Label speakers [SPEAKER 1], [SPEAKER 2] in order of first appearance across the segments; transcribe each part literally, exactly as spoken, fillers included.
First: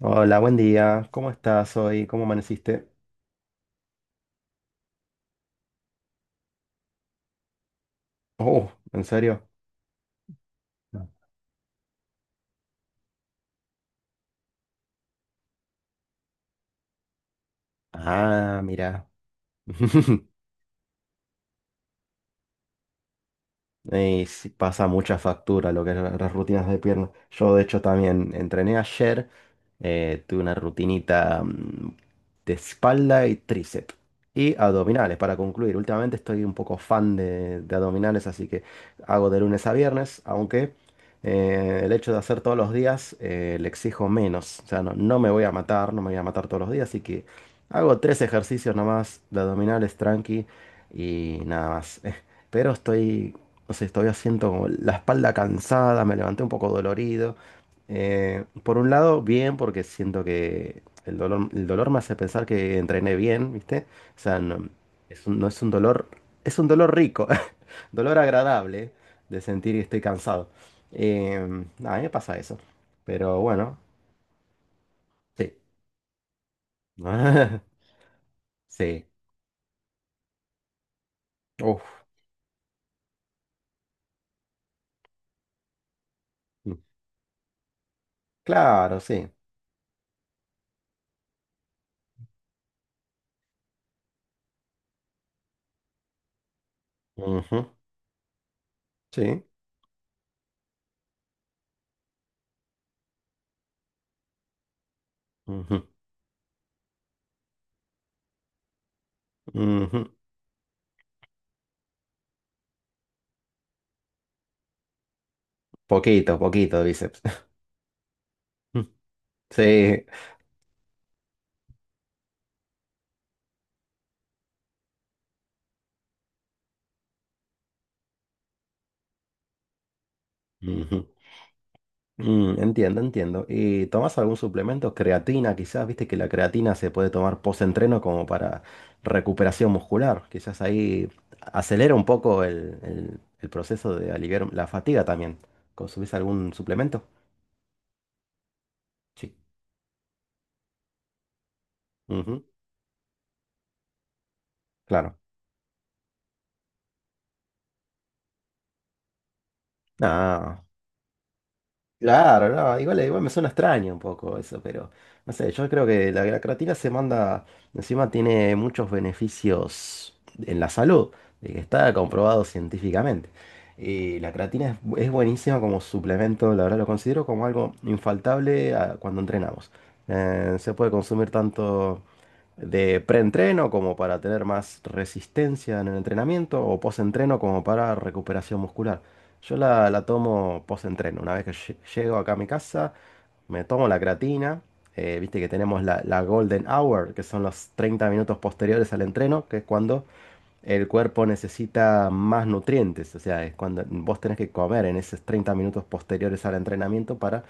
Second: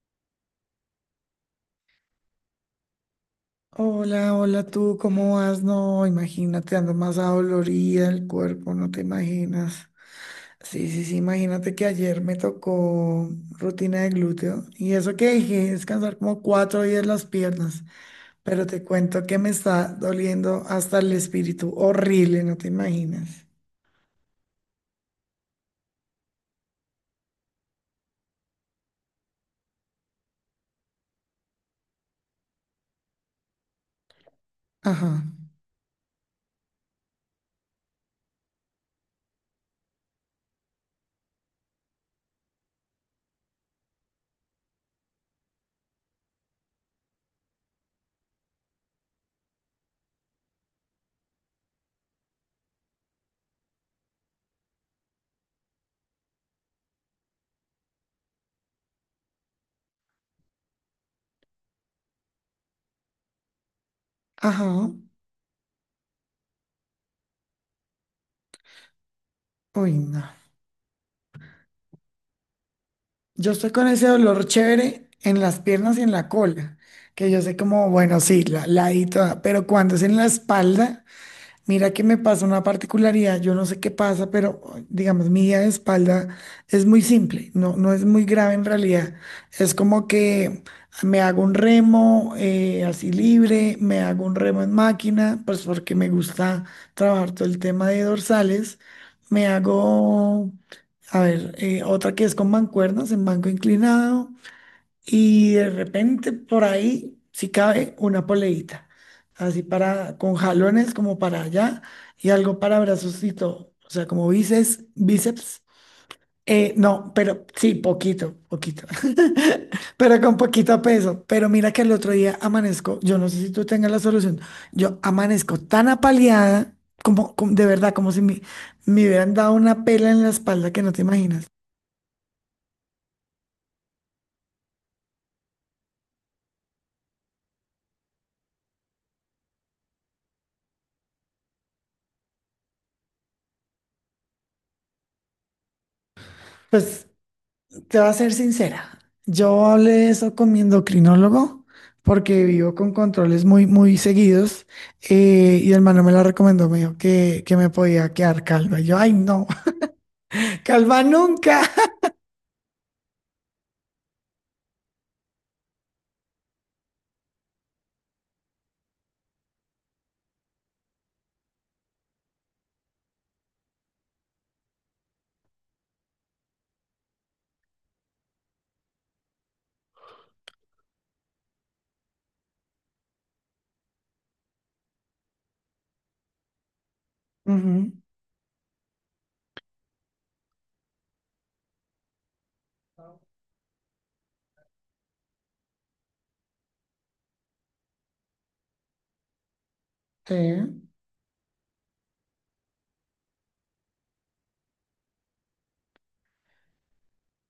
[SPEAKER 1] Hola, buen día. ¿Cómo estás hoy? ¿Cómo amaneciste?
[SPEAKER 2] Hola, hola tú, ¿cómo vas? No, imagínate, ando más adolorida el
[SPEAKER 1] Oh,
[SPEAKER 2] cuerpo, no te
[SPEAKER 1] ¿en serio?
[SPEAKER 2] imaginas. Sí, sí,
[SPEAKER 1] No.
[SPEAKER 2] sí, imagínate que ayer me tocó rutina de glúteo y eso que dije, descansar como cuatro días las piernas,
[SPEAKER 1] Ah,
[SPEAKER 2] pero te
[SPEAKER 1] mira.
[SPEAKER 2] cuento que me está doliendo hasta el espíritu, horrible, no te imaginas.
[SPEAKER 1] Y sí, pasa mucha factura lo que es la- las rutinas de pierna. Yo, de hecho, también entrené ayer. Eh, tuve una rutinita mm, de espalda y tríceps. Y
[SPEAKER 2] Ajá,
[SPEAKER 1] abdominales, para concluir. Últimamente estoy un poco fan de, de abdominales, así que hago de lunes a viernes, aunque eh, el hecho de hacer todos los días eh, le exijo menos. O sea, no, no me voy a matar, no me voy a matar todos los días, así que hago tres ejercicios nomás de abdominales tranqui y nada más. Pero estoy, no sé, todavía siento como la espalda cansada, me levanté un poco dolorido. Eh, por un lado, bien, porque siento que el dolor, el dolor me hace pensar que entrené bien, ¿viste? O sea, no
[SPEAKER 2] ajá,
[SPEAKER 1] es un, no es un dolor, es un dolor rico, dolor agradable de sentir que
[SPEAKER 2] uy,
[SPEAKER 1] estoy
[SPEAKER 2] no.
[SPEAKER 1] cansado. Eh, a mí me pasa eso, pero
[SPEAKER 2] Yo estoy
[SPEAKER 1] bueno,
[SPEAKER 2] con ese dolor chévere en
[SPEAKER 1] sí.
[SPEAKER 2] las piernas y en la cola, que yo sé como, bueno, sí, la, la
[SPEAKER 1] Sí.
[SPEAKER 2] ladito, toda. Pero cuando es en la espalda. Mira que
[SPEAKER 1] Uf.
[SPEAKER 2] me pasa una particularidad, yo no sé qué pasa, pero digamos, mi día de espalda es muy simple, no, no es muy grave en
[SPEAKER 1] Claro,
[SPEAKER 2] realidad.
[SPEAKER 1] sí.
[SPEAKER 2] Es como que me hago un remo eh, así libre, me hago un remo en máquina, pues porque me gusta trabajar todo el
[SPEAKER 1] Ujú.
[SPEAKER 2] tema de dorsales.
[SPEAKER 1] Sí.
[SPEAKER 2] Me hago, a ver, eh, otra que es con mancuernas en banco inclinado. Y de
[SPEAKER 1] Ujú,
[SPEAKER 2] repente por ahí, si cabe, una poleita. Así
[SPEAKER 1] ujú.
[SPEAKER 2] para, con jalones como para allá y algo para brazos y todo. O sea, como bíceps, bíceps.
[SPEAKER 1] Poquito,
[SPEAKER 2] Eh,
[SPEAKER 1] poquito,
[SPEAKER 2] no,
[SPEAKER 1] bíceps.
[SPEAKER 2] pero sí, poquito, poquito.
[SPEAKER 1] Sí.
[SPEAKER 2] Pero con poquito peso. Pero mira que el otro día amanezco, yo no sé si tú tengas la solución. Yo amanezco tan apaleada, como, como- de verdad, como si me, me hubieran dado una pela en la espalda que no te
[SPEAKER 1] Ujú.
[SPEAKER 2] imaginas.
[SPEAKER 1] Mm, entiendo, entiendo. ¿Y tomas algún suplemento? Creatina, quizás, viste que la creatina se puede tomar post-entreno como para recuperación muscular. Quizás ahí acelera un poco el, el- el proceso de aliviar la fatiga también. ¿Consumís algún suplemento?
[SPEAKER 2] Pues te voy a ser sincera,
[SPEAKER 1] Sí.
[SPEAKER 2] yo hablé de eso con mi endocrinólogo
[SPEAKER 1] Ujú.
[SPEAKER 2] porque vivo con controles muy, muy seguidos,
[SPEAKER 1] Claro.
[SPEAKER 2] eh, y el hermano me la recomendó, me dijo que, que me podía quedar calva. Y yo, ay, no,
[SPEAKER 1] Ah,
[SPEAKER 2] calva nunca.
[SPEAKER 1] claro, no, igual, igual me suena extraño un poco eso, pero no sé, yo creo que la, la creatina se manda, encima tiene muchos beneficios en la salud, de que está comprobado científicamente. Y la creatina es, bu- es buenísima como suplemento, la verdad lo considero como algo infaltable a- cuando entrenamos. Eh, se puede consumir tanto de preentreno como para tener más resistencia en el entrenamiento o postentreno como
[SPEAKER 2] Ujú,
[SPEAKER 1] para recuperación muscular. Yo la, la tomo postentreno. Una vez que lle- llego acá a mi casa, me tomo la creatina. Eh, viste que tenemos la, la golden hour, que son los treinta minutos posteriores al entreno, que es cuando
[SPEAKER 2] sí,
[SPEAKER 1] el cuerpo necesita más nutrientes, o sea, es cuando vos tenés que comer en esos treinta minutos posteriores al entrenamiento para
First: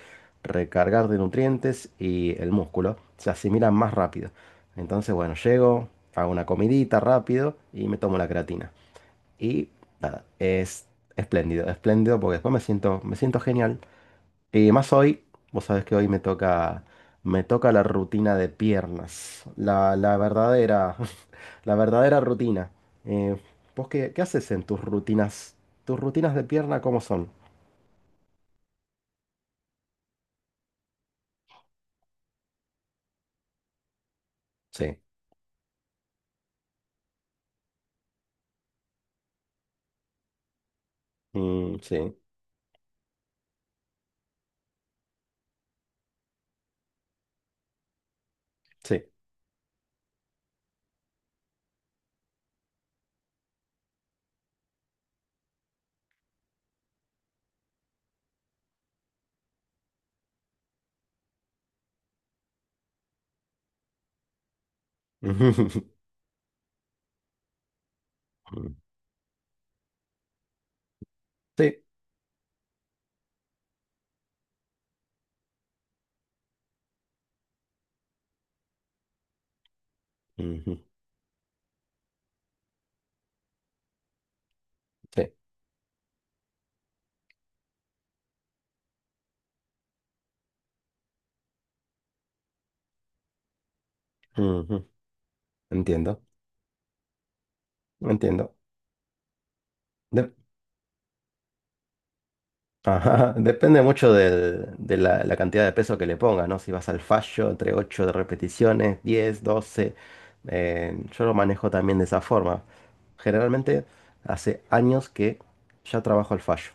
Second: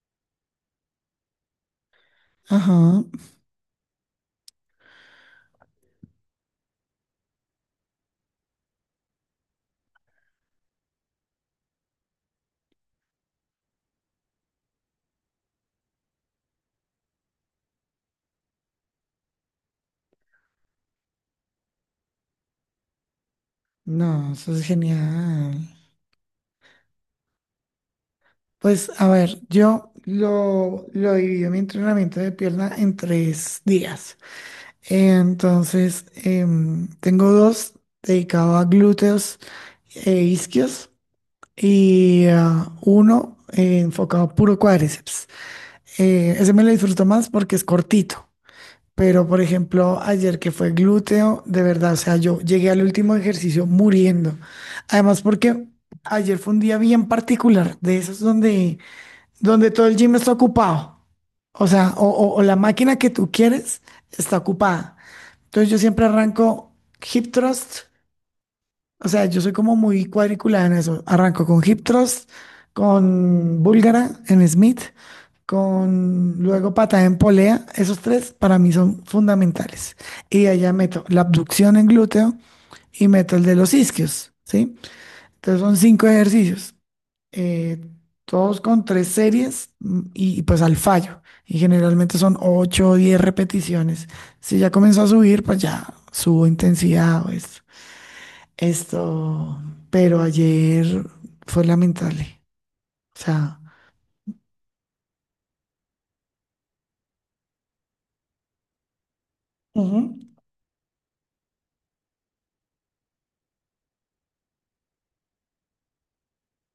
[SPEAKER 1] recargar de nutrientes y el músculo
[SPEAKER 2] ajá,
[SPEAKER 1] se asimila más rápido. Entonces, bueno, llego, hago una comidita rápido y me tomo la creatina. Y nada, es espléndido, espléndido porque después me siento, me siento genial y más hoy, vos sabés que hoy me toca, me toca la rutina de piernas, la, la verdadera, la verdadera rutina. Eh, ¿vos qué, qué
[SPEAKER 2] no,
[SPEAKER 1] haces
[SPEAKER 2] eso
[SPEAKER 1] en
[SPEAKER 2] es
[SPEAKER 1] tus rutinas?
[SPEAKER 2] genial.
[SPEAKER 1] ¿Tus rutinas de pierna cómo son?
[SPEAKER 2] Pues a ver, yo lo, lo divido mi entrenamiento de pierna en tres días.
[SPEAKER 1] Sí,
[SPEAKER 2] Entonces, em, tengo dos dedicados a glúteos e isquios.
[SPEAKER 1] mm, sí,
[SPEAKER 2] Y ah, uno eh, enfocado puro cuádriceps. Eh, ese me lo disfruto más porque es cortito,
[SPEAKER 1] sí.
[SPEAKER 2] pero por ejemplo, ayer que fue glúteo, de verdad, o sea, yo llegué al último ejercicio muriendo. Además, porque ayer fue un día bien particular, de esos donde, donde todo el gym está ocupado. O sea, o, o- o la máquina que tú quieres está ocupada. Entonces yo siempre arranco hip thrust, o sea, yo soy como muy cuadriculada en eso. Arranco con
[SPEAKER 1] Sí,
[SPEAKER 2] Hip Thrust, con Búlgara en Smith, con luego patada en polea. Esos tres para mí son fundamentales. Y allá
[SPEAKER 1] ujú,
[SPEAKER 2] meto la abducción en glúteo y meto el de los isquios, ¿sí?
[SPEAKER 1] sí.
[SPEAKER 2] Entonces son cinco ejercicios, eh, todos con tres series, mm, y, y pues al fallo. Y generalmente son ocho o diez repeticiones. Si ya
[SPEAKER 1] Ujú.
[SPEAKER 2] comenzó a subir, pues ya
[SPEAKER 1] Entiendo,
[SPEAKER 2] subo intensidad o eso.
[SPEAKER 1] entiendo.
[SPEAKER 2] Esto, pero ayer fue lamentable. O
[SPEAKER 1] Ajá,
[SPEAKER 2] sea.
[SPEAKER 1] depende mucho del- de la, la cantidad de peso que le pongas, ¿no? Si vas al fallo, entre ocho de repeticiones, diez, doce,
[SPEAKER 2] Ujú.
[SPEAKER 1] eh, yo lo manejo también de esa forma. Generalmente hace años que ya trabajo al fallo.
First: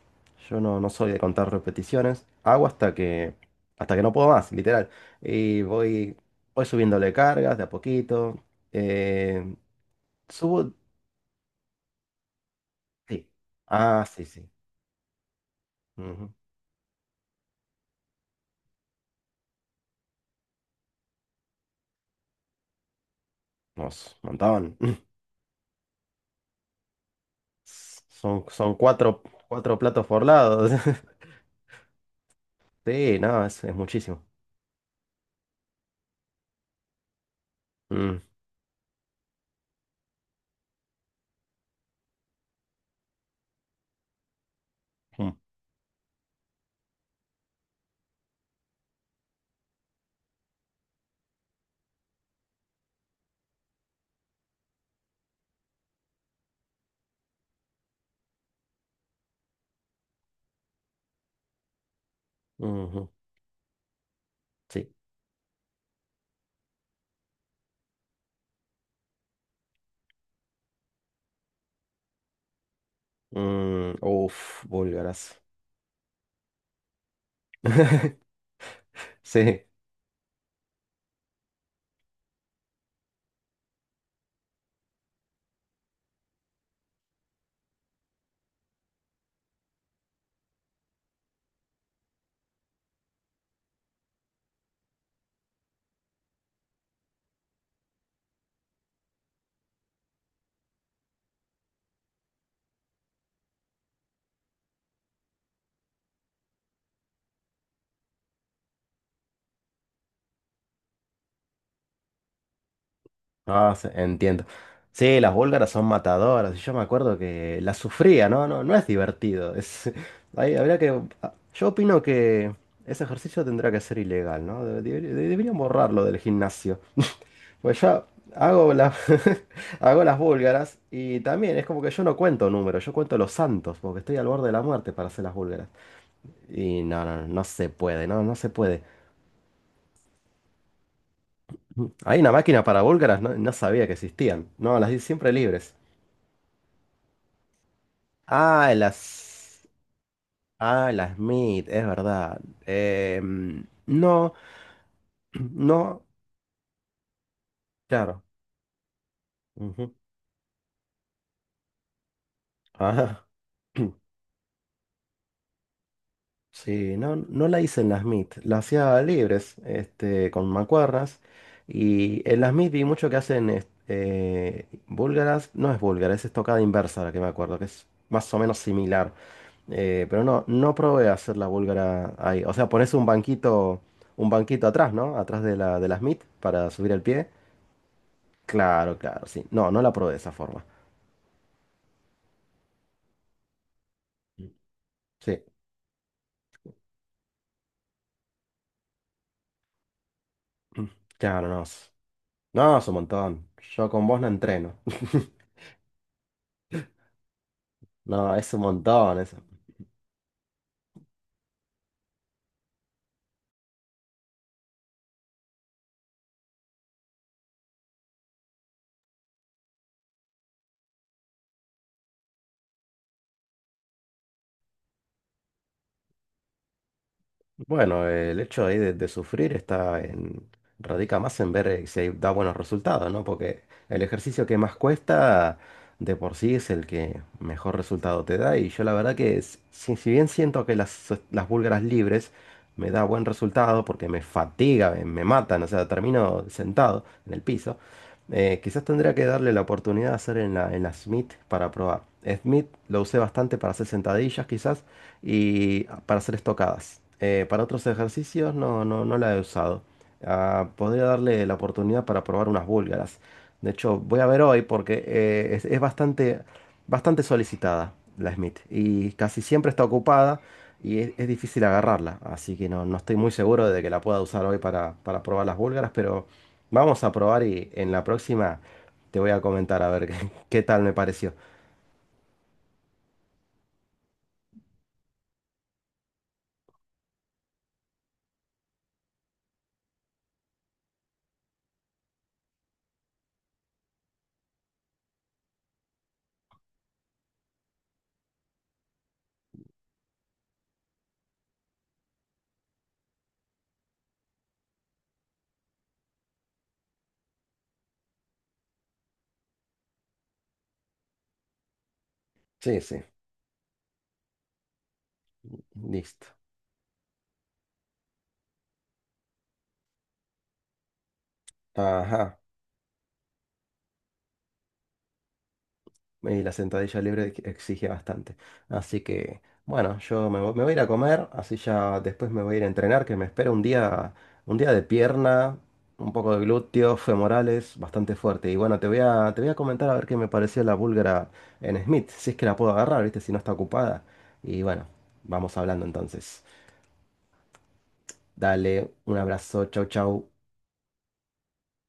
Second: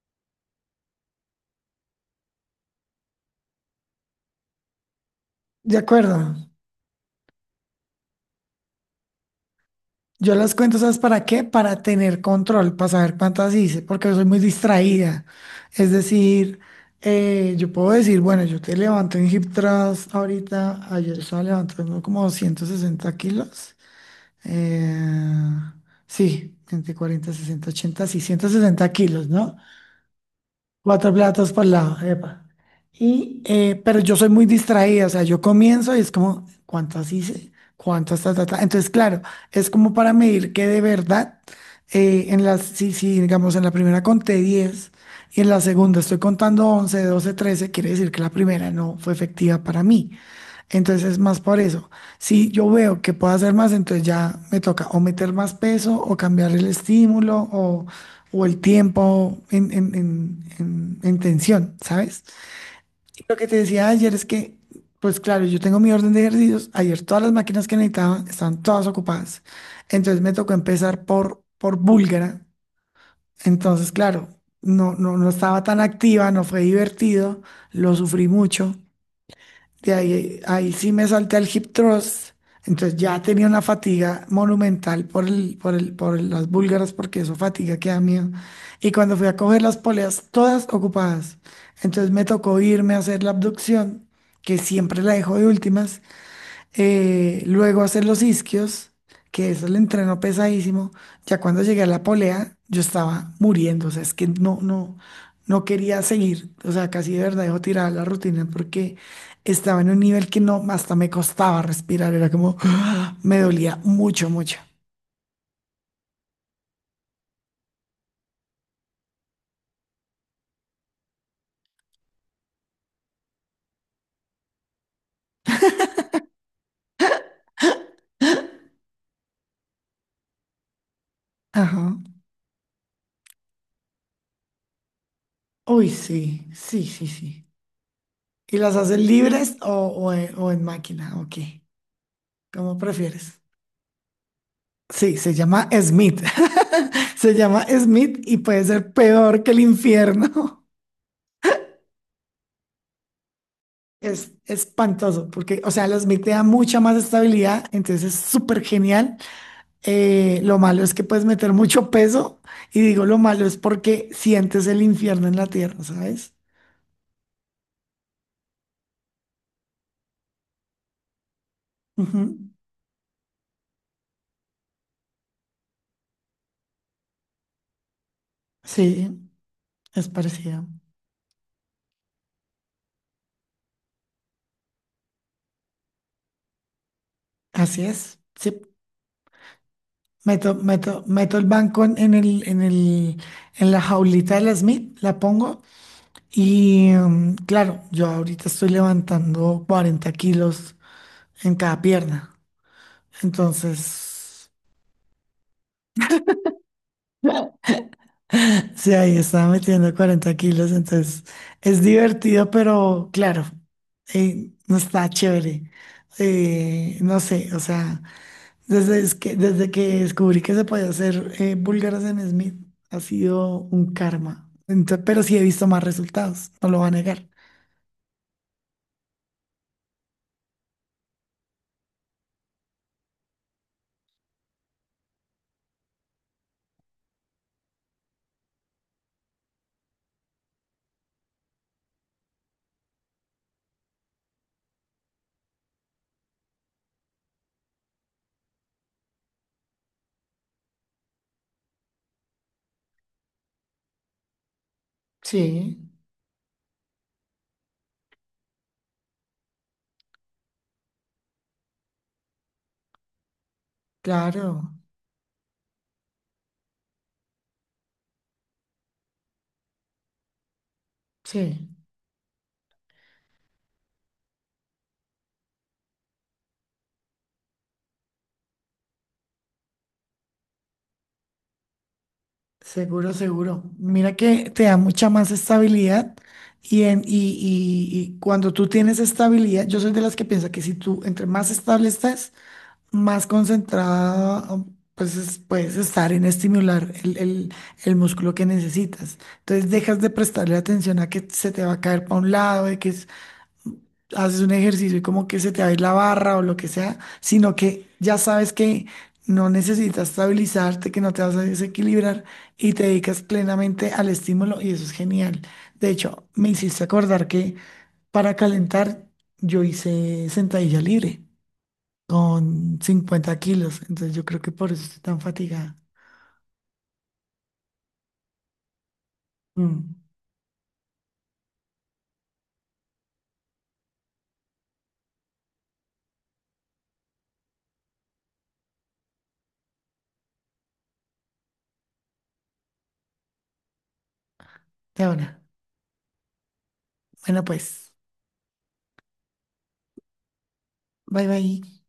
[SPEAKER 1] Yo no, no soy de contar repeticiones, hago hasta que, hasta que no puedo más, literal. Y
[SPEAKER 2] De
[SPEAKER 1] voy,
[SPEAKER 2] acuerdo.
[SPEAKER 1] voy subiéndole cargas de a poquito. Eh,
[SPEAKER 2] Yo las
[SPEAKER 1] subo...
[SPEAKER 2] cuento, ¿sabes para qué? Para tener control, para saber
[SPEAKER 1] Sí.
[SPEAKER 2] cuántas hice,
[SPEAKER 1] Ah,
[SPEAKER 2] porque yo
[SPEAKER 1] sí,
[SPEAKER 2] soy muy
[SPEAKER 1] sí.
[SPEAKER 2] distraída. Es
[SPEAKER 1] Ujú.
[SPEAKER 2] decir, eh, yo puedo decir, bueno, yo te levanto en hip thrust ahorita, ayer estaba levantando como doscientos sesenta kilos.
[SPEAKER 1] Nos, montón.
[SPEAKER 2] Eh, sí, entre cuarenta, sesenta, ochenta, sí,
[SPEAKER 1] Son,
[SPEAKER 2] ciento
[SPEAKER 1] son
[SPEAKER 2] sesenta
[SPEAKER 1] cuatro,
[SPEAKER 2] kilos, ¿no?
[SPEAKER 1] cuatro platos por lado.
[SPEAKER 2] Cuatro platos por lado, epa.
[SPEAKER 1] Sí,
[SPEAKER 2] Y,
[SPEAKER 1] no, es, es
[SPEAKER 2] eh, pero yo
[SPEAKER 1] muchísimo.
[SPEAKER 2] soy muy distraída, o sea, yo comienzo y es como, ¿cuántas hice?
[SPEAKER 1] Mm,
[SPEAKER 2] ¿Cuántas? ¿Ta, ta, ta? Entonces, claro, es como para medir que de verdad, eh, en las, si, si, digamos, en la primera conté diez
[SPEAKER 1] mm,
[SPEAKER 2] y en la segunda estoy contando once, doce, trece, quiere decir que la primera no fue efectiva para mí. Entonces es más por eso. Si yo veo que puedo hacer más, entonces ya me toca o meter más peso o cambiar el estímulo o, o el tiempo en, en, en, en- en tensión, ¿sabes?
[SPEAKER 1] ujú,
[SPEAKER 2] Y lo que te decía ayer es que,
[SPEAKER 1] sí.
[SPEAKER 2] pues claro, yo tengo mi orden de ejercicios. Ayer todas las máquinas que necesitaba estaban todas ocupadas. Entonces me tocó empezar por, por búlgara. Entonces,
[SPEAKER 1] Mm,
[SPEAKER 2] claro,
[SPEAKER 1] uf,
[SPEAKER 2] no, no, no
[SPEAKER 1] búlgaras.
[SPEAKER 2] estaba tan activa, no fue divertido, lo sufrí mucho.
[SPEAKER 1] Sí,
[SPEAKER 2] De ahí, ahí sí me salté al hip thrust. Entonces ya tenía una fatiga monumental por el, por el, por el- las búlgaras, porque eso fatiga que da miedo. Y cuando fui a coger las poleas, todas ocupadas. Entonces me tocó irme a hacer la abducción, que siempre la dejo de últimas, eh, luego hacer los isquios, que eso el entreno pesadísimo. Ya cuando llegué a la polea, yo estaba muriendo, o sea, es que no, no, no quería seguir, o sea, casi de verdad dejo tirada la rutina porque estaba en un nivel que no, hasta me costaba respirar, era como, me
[SPEAKER 1] ah,
[SPEAKER 2] dolía
[SPEAKER 1] sí,
[SPEAKER 2] mucho,
[SPEAKER 1] entiendo.
[SPEAKER 2] mucho.
[SPEAKER 1] Sí, las búlgaras son matadoras. Y yo me acuerdo que las sufría, ¿no? No, no es divertido. Es, ahí habría que. Ah, yo opino que ese ejercicio tendrá que ser ilegal, ¿no? Debe- debe- Deberían borrarlo del gimnasio. Pues yo hago, la- hago las búlgaras y también es como que
[SPEAKER 2] Ajá.
[SPEAKER 1] yo no cuento números, yo cuento los santos, porque estoy al borde de la muerte para hacer las búlgaras.
[SPEAKER 2] Uy, sí,
[SPEAKER 1] Y
[SPEAKER 2] sí,
[SPEAKER 1] no,
[SPEAKER 2] sí,
[SPEAKER 1] no, no
[SPEAKER 2] sí.
[SPEAKER 1] se puede, no, no se
[SPEAKER 2] ¿Y las
[SPEAKER 1] puede.
[SPEAKER 2] haces libres o, o en, o en máquina? Ok,
[SPEAKER 1] Hay una máquina
[SPEAKER 2] ¿cómo
[SPEAKER 1] para búlgaras, no,
[SPEAKER 2] prefieres?
[SPEAKER 1] no sabía que existían. No, las di
[SPEAKER 2] Sí,
[SPEAKER 1] siempre
[SPEAKER 2] se llama
[SPEAKER 1] libres.
[SPEAKER 2] Smith. Se llama Smith y puede
[SPEAKER 1] Ah,
[SPEAKER 2] ser peor que el
[SPEAKER 1] las...
[SPEAKER 2] infierno.
[SPEAKER 1] Ah, las Smith, es verdad. Em, no,
[SPEAKER 2] Es espantoso porque, o sea, los
[SPEAKER 1] no,
[SPEAKER 2] Smith te da mucha más estabilidad, entonces es
[SPEAKER 1] claro.
[SPEAKER 2] súper genial.
[SPEAKER 1] Ujú.
[SPEAKER 2] Eh, lo malo es que puedes meter mucho peso y digo lo
[SPEAKER 1] Ajá.
[SPEAKER 2] malo es porque sientes el infierno en la tierra, ¿sabes?
[SPEAKER 1] Sí, no, no la hice en las M I T, la hacía libres, este, con mancuernas. Y en las
[SPEAKER 2] Ujú.
[SPEAKER 1] M I T vi mucho que hacen es- eh, búlgaras, no es búlgara, es estocada inversa la que me acuerdo, que es más o menos
[SPEAKER 2] Sí,
[SPEAKER 1] similar. Eh,
[SPEAKER 2] es
[SPEAKER 1] pero no,
[SPEAKER 2] parecido.
[SPEAKER 1] no probé hacer la búlgara ahí. O sea, pones un banquito, un banquito atrás, ¿no? Atrás de la, de las M I T para subir el pie.
[SPEAKER 2] Así es. Sí,
[SPEAKER 1] Claro, claro, sí. No, no la probé de esa
[SPEAKER 2] meto,
[SPEAKER 1] forma.
[SPEAKER 2] meto, meto el banco en en el, en el, en la jaulita de la Smith, la
[SPEAKER 1] Sí,
[SPEAKER 2] pongo. Y mm, claro, yo ahorita estoy levantando cuarenta kilos
[SPEAKER 1] mm, claro,
[SPEAKER 2] en
[SPEAKER 1] no.
[SPEAKER 2] cada
[SPEAKER 1] Es-
[SPEAKER 2] pierna.
[SPEAKER 1] no, es un montón. Yo con vos no
[SPEAKER 2] Entonces,
[SPEAKER 1] entreno. No, es un
[SPEAKER 2] sí, ahí
[SPEAKER 1] montón eso.
[SPEAKER 2] estaba metiendo cuarenta kilos. Entonces, es divertido, pero claro, eh, no está chévere. Eh, no sé, o sea, desde es que, desde que descubrí que se podía hacer eh, búlgaras en Smith, ha sido un karma. Entonces, pero sí he visto más resultados, no lo voy a negar.
[SPEAKER 1] Bueno, eh, el hecho ahí de, de sufrir está en, radica más en ver eh, si hay- da buenos resultados, ¿no? Porque el ejercicio que más cuesta de por sí es el que mejor resultado te da. Y yo la verdad que s- si, si bien siento que las, so, las búlgaras libres me da buen resultado porque me fatiga, me, me matan, o sea, termino sentado en el piso, eh, quizás tendría que darle la oportunidad de hacer en la, en la Smith para probar. Smith lo usé bastante para hacer sentadillas quizás,
[SPEAKER 2] Sí,
[SPEAKER 1] y para hacer estocadas. Eh, para otros ejercicios no, no, no la he usado. Ah, podría darle la oportunidad para probar unas búlgaras. De hecho, voy a ver hoy
[SPEAKER 2] claro,
[SPEAKER 1] porque eh, es, es bastante, bastante solicitada la Smith y casi siempre está ocupada y es, es difícil
[SPEAKER 2] sí.
[SPEAKER 1] agarrarla. Así que no, no estoy muy seguro de que la pueda usar hoy para, para probar las búlgaras, pero vamos a probar y en la próxima te voy a comentar a ver qué, qué tal me pareció.
[SPEAKER 2] Seguro, seguro. Mira que te da mucha más estabilidad y, en, y, y- y cuando tú tienes estabilidad, yo soy de las que piensa que si tú entre más estable estás, más concentrada, um, pues es- puedes estar en estimular el, el- el músculo que necesitas. Entonces dejas de prestarle atención a que se te va a caer para un lado, de que haces un ejercicio y como que se te va a ir la barra o lo que sea, sino que ya sabes que no necesitas estabilizarte, que no te vas a desequilibrar y
[SPEAKER 1] Sí,
[SPEAKER 2] te
[SPEAKER 1] sí,
[SPEAKER 2] dedicas plenamente al estímulo y eso es genial. De hecho,
[SPEAKER 1] listo.
[SPEAKER 2] me hiciste acordar que para calentar yo hice sentadilla libre
[SPEAKER 1] Ajá.
[SPEAKER 2] con cincuenta kilos, entonces yo creo que por eso estoy tan fatigada.
[SPEAKER 1] Y la sentadilla libre ex- exige bastante. Así que, bueno,
[SPEAKER 2] Mm.
[SPEAKER 1] yo me, vo- me voy a ir a comer, así ya después me voy a ir a entrenar, que me espera un día, un día de pierna, un poco de glúteos, femorales, bastante fuerte. Y bueno, te voy a, te voy a comentar a ver qué me pareció la búlgara en Smith, si es que la puedo agarrar, ¿viste? Si no está ocupada. Y bueno,
[SPEAKER 2] De ahora.
[SPEAKER 1] vamos hablando entonces.
[SPEAKER 2] Bueno, pues,
[SPEAKER 1] Dale, un abrazo, chau, chau.
[SPEAKER 2] bye bye.